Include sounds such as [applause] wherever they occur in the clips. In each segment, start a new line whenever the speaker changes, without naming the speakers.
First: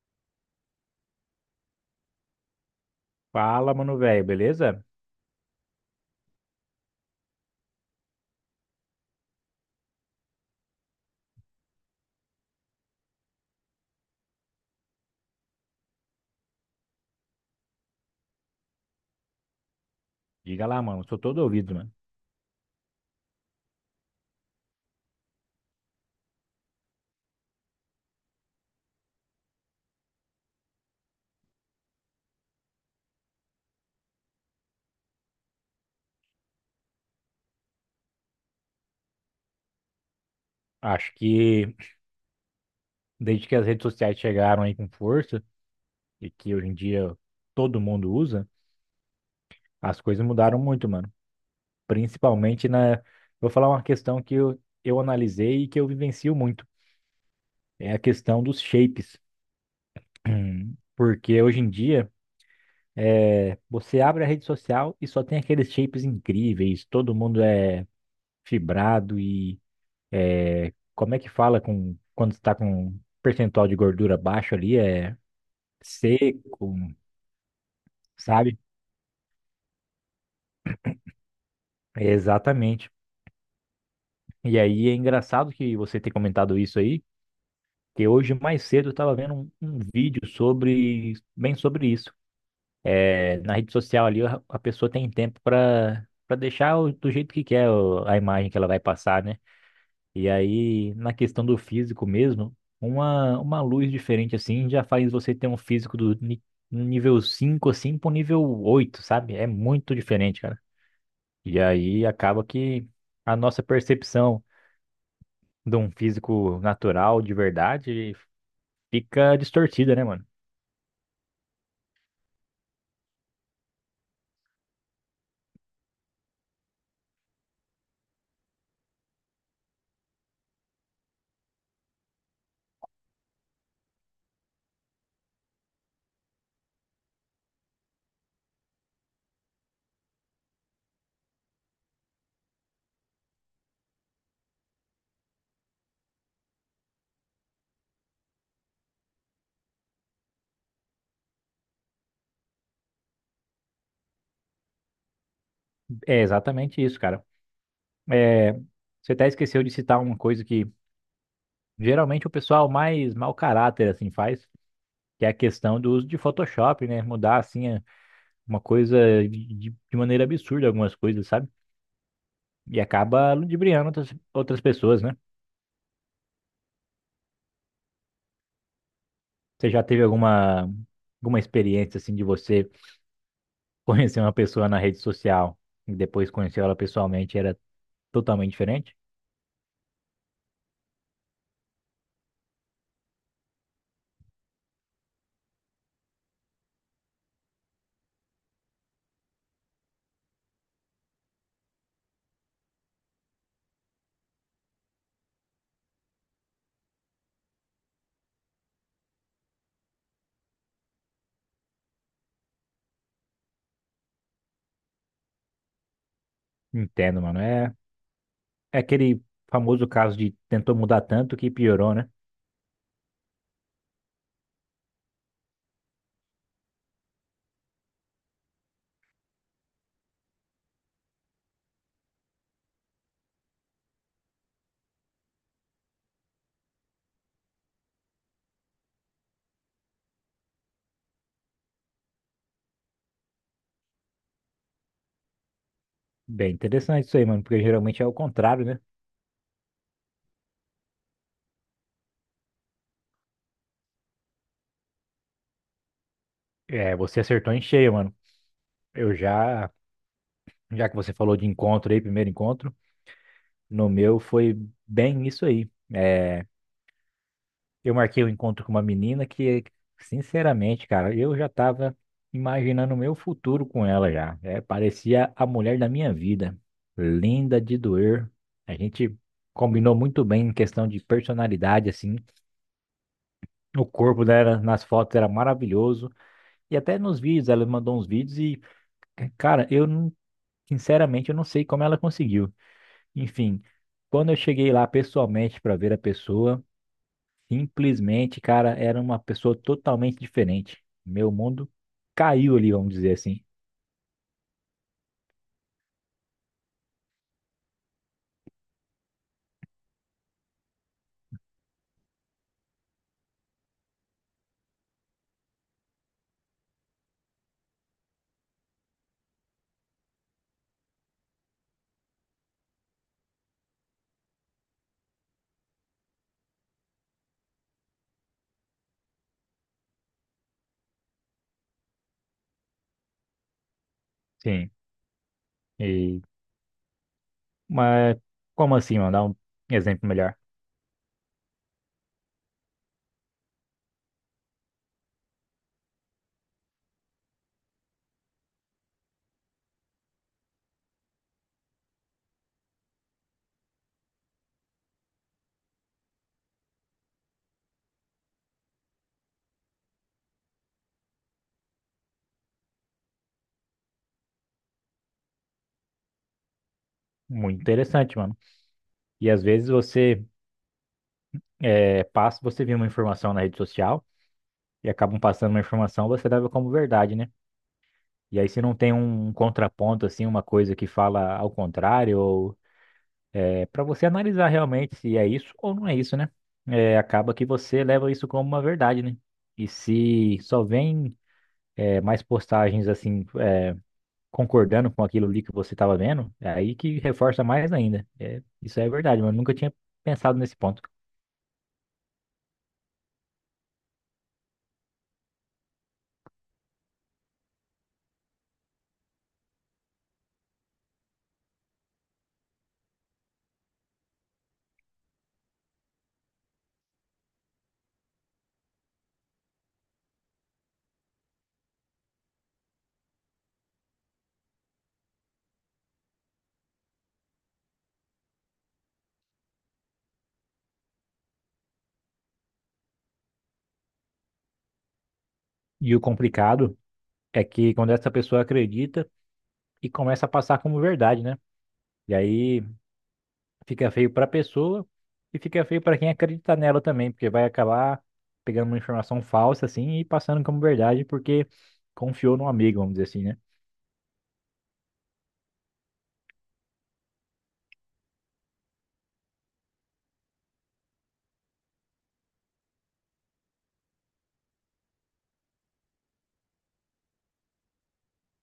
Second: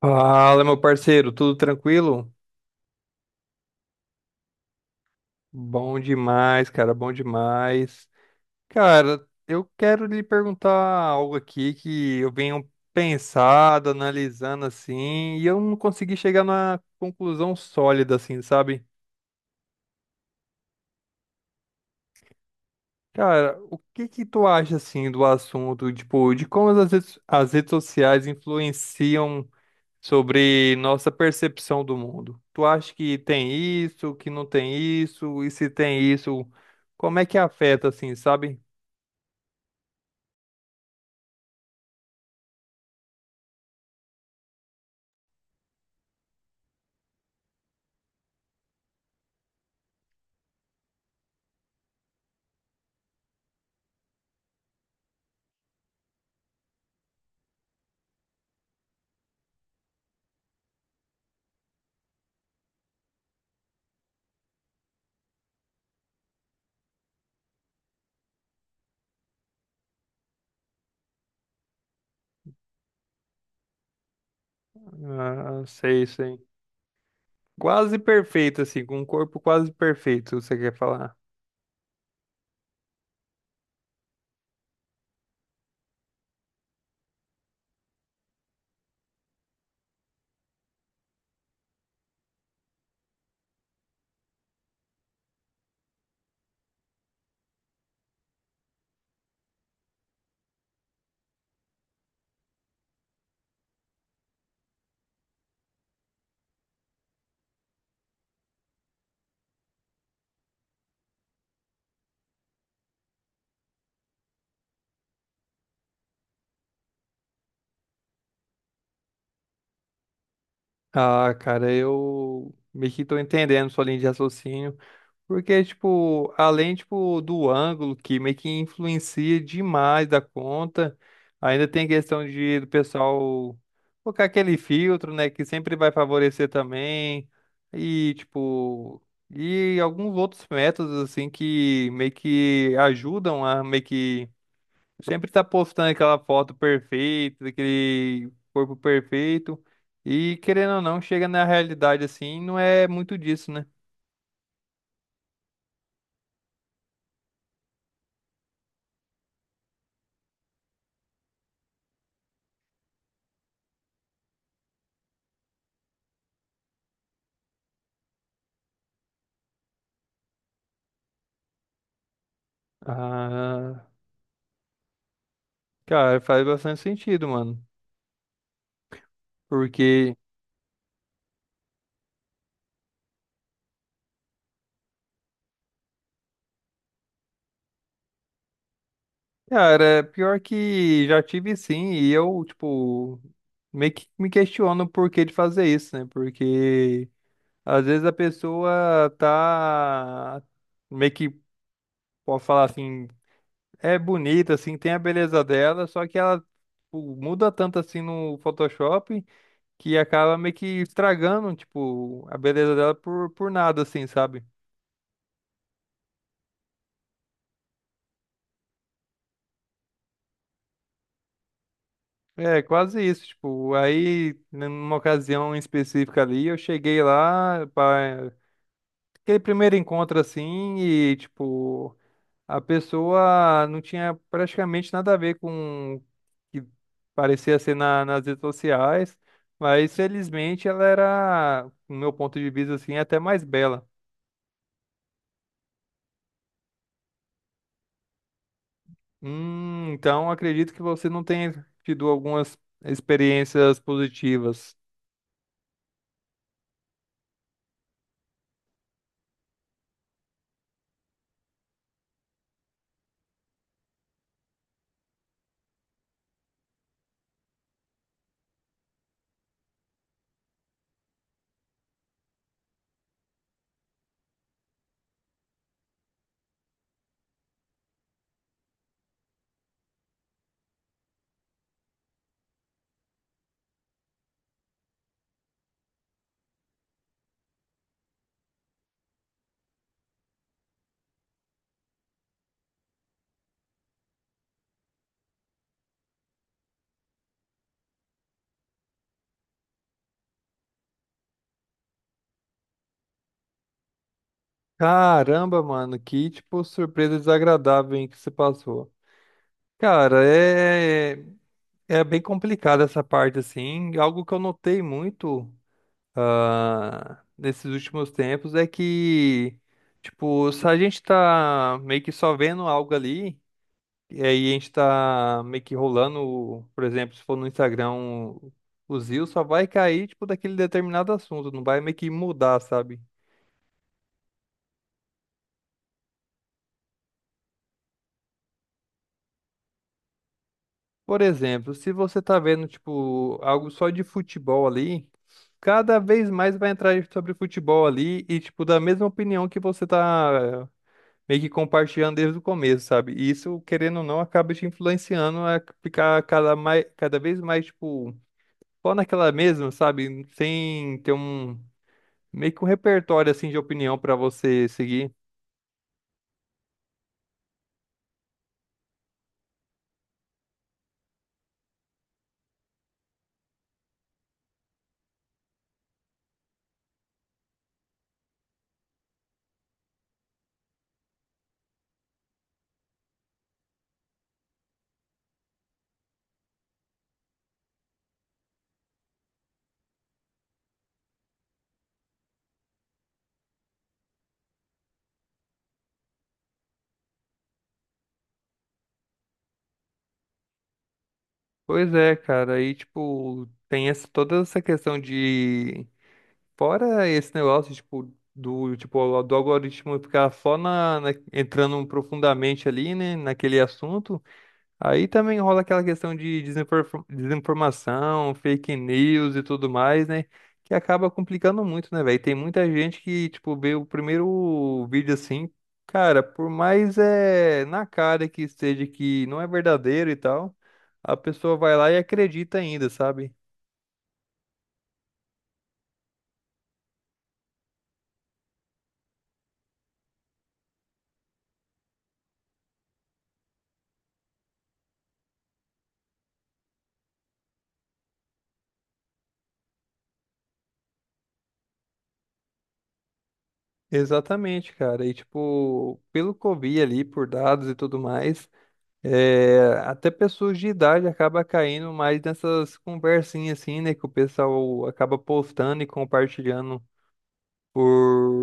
Fala, meu parceiro, tudo tranquilo?
Fala, mano, velho, beleza?
Bom demais. Cara, eu quero lhe perguntar algo aqui que eu venho pensado, analisando assim, e eu não consegui chegar na conclusão sólida, assim, sabe?
Diga lá, mano, sou todo ouvido, mano.
Cara, o que que tu acha, assim, do assunto, tipo, de como as redes sociais influenciam sobre nossa percepção do mundo. Tu acha que tem isso, que não tem isso, e se tem isso, como é que afeta, assim, sabe?
Acho que desde que as redes sociais chegaram aí com força e que hoje em dia todo mundo usa, as coisas mudaram muito, mano. Principalmente na. Vou falar uma questão que eu analisei e que eu vivencio muito. É a questão dos shapes. [clears throat] Porque hoje em dia, você abre a rede social e só tem aqueles shapes incríveis, todo mundo é fibrado. Como é que fala com quando está com um percentual de gordura baixo ali? É
Ah, sei, sei.
seco,
Quase
sabe?
perfeito, assim, com um corpo quase perfeito, você quer falar?
É exatamente. E aí é engraçado que você ter comentado isso aí, que hoje mais cedo eu estava vendo um vídeo sobre bem sobre isso. É, na rede social ali a pessoa tem tempo para deixar do jeito que quer a imagem que ela vai passar, né? E aí, na questão do físico mesmo, uma luz diferente assim já faz você ter um físico um nível 5 assim pro nível oito, sabe? É muito diferente, cara. E aí acaba que a nossa percepção de um físico natural de verdade fica distorcida, né, mano?
Ah, cara, eu meio que tô entendendo sua linha de raciocínio. Porque, tipo, além, tipo, do ângulo que meio que influencia demais da conta, ainda tem questão de do pessoal colocar aquele filtro, né, que sempre vai favorecer também, e, tipo, e alguns outros métodos, assim, que meio que ajudam a meio que sempre tá postando aquela foto perfeita, aquele corpo perfeito, e querendo ou não, chega na realidade, assim, não é muito disso, né?
É exatamente isso, cara. É, você até esqueceu de citar uma coisa que geralmente o pessoal mais mau caráter assim faz, que é a questão do uso de Photoshop, né? Mudar assim uma coisa de maneira absurda, algumas coisas, sabe? E acaba
Ah.
ludibriando outras pessoas, né?
Cara, faz bastante sentido, mano.
Você já teve
Porque,
alguma experiência, assim, de você [laughs] conhecer uma pessoa na rede social e depois conhecer ela pessoalmente e era totalmente diferente?
cara, é pior que já tive sim, e eu, tipo, meio que me questiono o porquê de fazer isso, né? Porque às vezes a pessoa tá meio que pode falar assim, é bonita, assim, tem a beleza dela, só que ela tipo, muda tanto assim no Photoshop que acaba meio que estragando, tipo, a beleza dela por nada, assim, sabe?
Entendo, mano. É, é aquele famoso caso de tentou mudar tanto que piorou, né?
É, quase isso, tipo, aí numa ocasião específica ali, eu cheguei lá para aquele primeiro encontro assim e tipo, a pessoa não tinha praticamente nada a ver com o que parecia ser nas redes sociais, mas felizmente ela era, no meu ponto de vista assim, até mais bela.
Bem interessante isso aí, mano, porque geralmente é o contrário, né?
Então acredito que você não tenha tido algumas experiências positivas.
É, você acertou em cheio, mano. Eu já, já que você falou de encontro aí, primeiro encontro, no meu foi bem isso aí. É, eu marquei um encontro com uma menina que, sinceramente, cara, eu já tava imaginando o meu futuro com ela já. É, parecia a mulher da minha vida. Linda de doer. A gente combinou muito bem em questão de personalidade, assim. O corpo dela nas fotos era maravilhoso. E até nos vídeos, ela mandou uns vídeos e, cara, eu não, sinceramente, eu não sei como ela conseguiu. Enfim, quando eu cheguei lá pessoalmente para ver a pessoa. Simplesmente, cara, era uma pessoa totalmente diferente. Meu mundo caiu ali, vamos dizer assim.
Caramba, mano, que tipo surpresa desagradável hein, que você passou. Cara, é bem complicada essa parte assim. Algo que eu notei muito nesses últimos tempos é que tipo, se a gente tá meio que só vendo algo ali, e aí a gente tá meio que rolando, por exemplo, se for no Instagram, o Zio só vai cair tipo daquele determinado assunto, não vai meio que mudar, sabe?
Sim. E, mas como assim, mano? Dá um exemplo melhor.
Por exemplo, se você tá vendo, tipo, algo só de futebol ali, cada vez mais vai entrar sobre futebol ali e, tipo, da mesma opinião que você tá meio que compartilhando desde o começo, sabe? E isso, querendo ou não, acaba te influenciando a ficar cada, mais, cada vez mais, tipo, só naquela mesma, sabe? Sem ter um, meio que um repertório, assim, de opinião pra você seguir.
Muito interessante, mano. E às vezes você passa, você vê uma informação na rede social e acabam passando uma informação, você leva como verdade, né? E aí se não tem um contraponto, assim, uma coisa que fala ao contrário, ou é para você analisar realmente se é isso ou não é isso, né? É, acaba que você leva isso como uma verdade, né? E se só vem mais postagens assim, concordando com aquilo ali que você estava vendo, é aí que reforça mais ainda. É, isso é verdade, mas eu nunca tinha pensado nesse ponto.
Pois é, cara, aí, tipo, tem essa, toda essa questão de fora esse negócio, tipo, do algoritmo ficar só entrando profundamente ali, né, naquele assunto, aí também rola aquela questão de desinformação, fake news e tudo mais, né, que acaba complicando muito, né, velho? Tem muita gente que, tipo, vê o primeiro vídeo assim, cara, por mais é na cara que esteja que não é verdadeiro e tal, a pessoa vai lá e acredita ainda, sabe?
E o complicado é que quando essa pessoa acredita e começa a passar como verdade, né? E aí fica feio para a pessoa e fica feio para quem acredita nela também, porque vai acabar pegando uma informação falsa assim e passando como verdade porque confiou num amigo, vamos dizer assim, né?
Exatamente, cara. E tipo, pelo que eu vi ali por dados e tudo mais, é, até pessoas de idade acaba caindo mais nessas conversinhas assim, né, que o pessoal acaba postando e compartilhando por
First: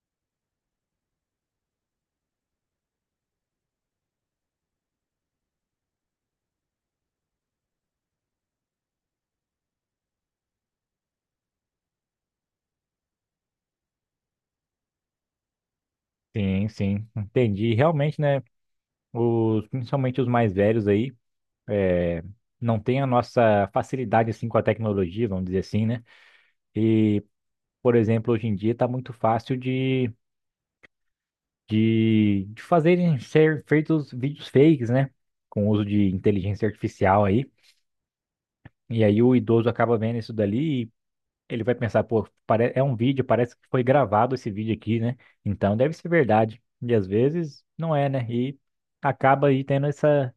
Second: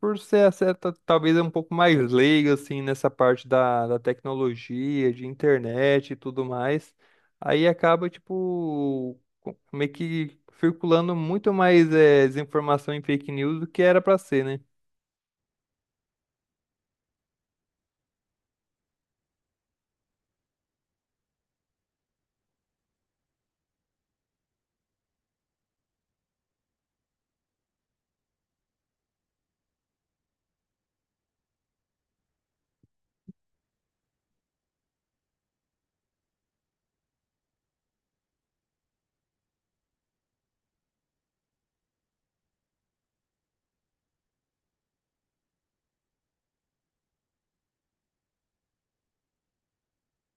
por ser essa, talvez um pouco mais leigo assim nessa parte da tecnologia, de internet e tudo mais. Aí acaba tipo meio que circulando muito mais é, desinformação em fake news do que era pra ser, né?
Sim, sim, entendi. Realmente, né, os, principalmente os mais velhos aí, é, não tem a nossa facilidade assim com a tecnologia, vamos dizer assim, né? E, por exemplo, hoje em dia tá muito fácil de fazerem ser feitos vídeos fakes, né? Com o uso de inteligência artificial aí. E aí o idoso acaba vendo isso dali e ele vai pensar, pô, é um vídeo, parece que foi gravado esse vídeo aqui, né? Então deve ser verdade. E às vezes não é, né? E acaba aí tendo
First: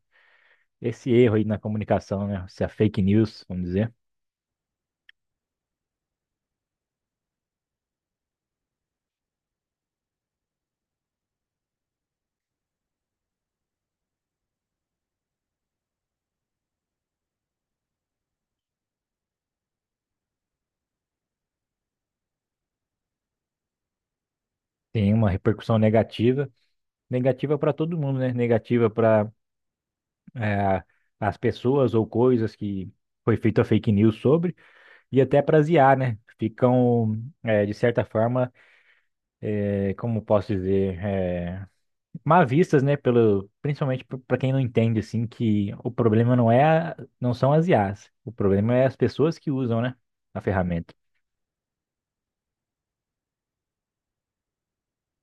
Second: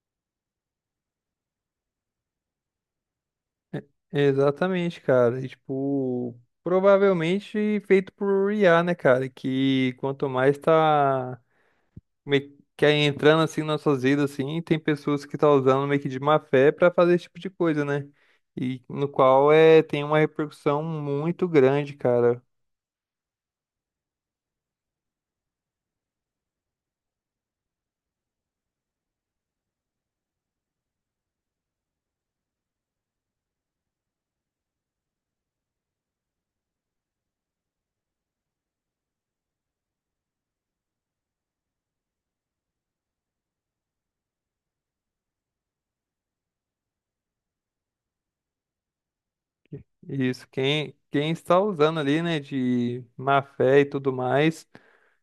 esse erro aí na comunicação, né? Essa fake news, vamos dizer.
Exatamente, cara. E, tipo, provavelmente feito por IA, né, cara? Que quanto mais tá meio que aí entrando assim nas nossas vidas, assim, tem pessoas que tá usando meio que de má fé pra fazer esse tipo de coisa, né? E no qual é tem uma repercussão muito grande, cara.
Tem uma repercussão negativa. Negativa para todo mundo, né? Negativa para as pessoas ou coisas que foi feita fake news sobre e até para as IA, né? Ficam, de certa forma, como posso dizer. Mal vistas, né, pelo, principalmente para quem não entende assim que o problema não são as IAs, o problema é as pessoas que usam, né, a
Isso,
ferramenta.
quem está usando ali, né, de má fé e tudo mais,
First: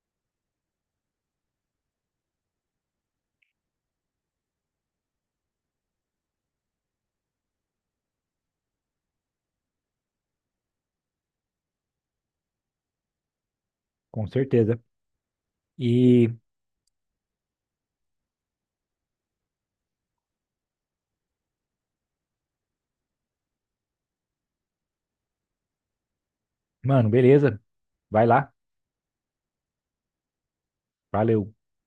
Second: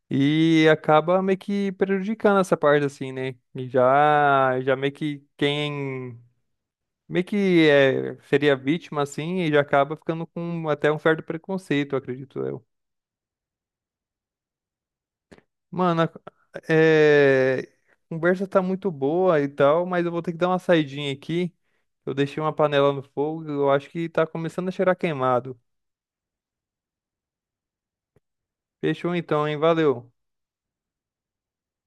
e acaba meio que prejudicando essa parte assim, né? E já meio que quem meio que é, seria vítima assim e já acaba ficando com até um certo preconceito, acredito eu.
Com certeza.
Mano,
E,
é, a conversa tá muito boa e tal, mas eu vou ter que dar uma saidinha aqui. Eu deixei uma panela no fogo, eu acho que tá começando a cheirar queimado.
mano, beleza, vai lá.
Fechou então, hein? Valeu.
Valeu.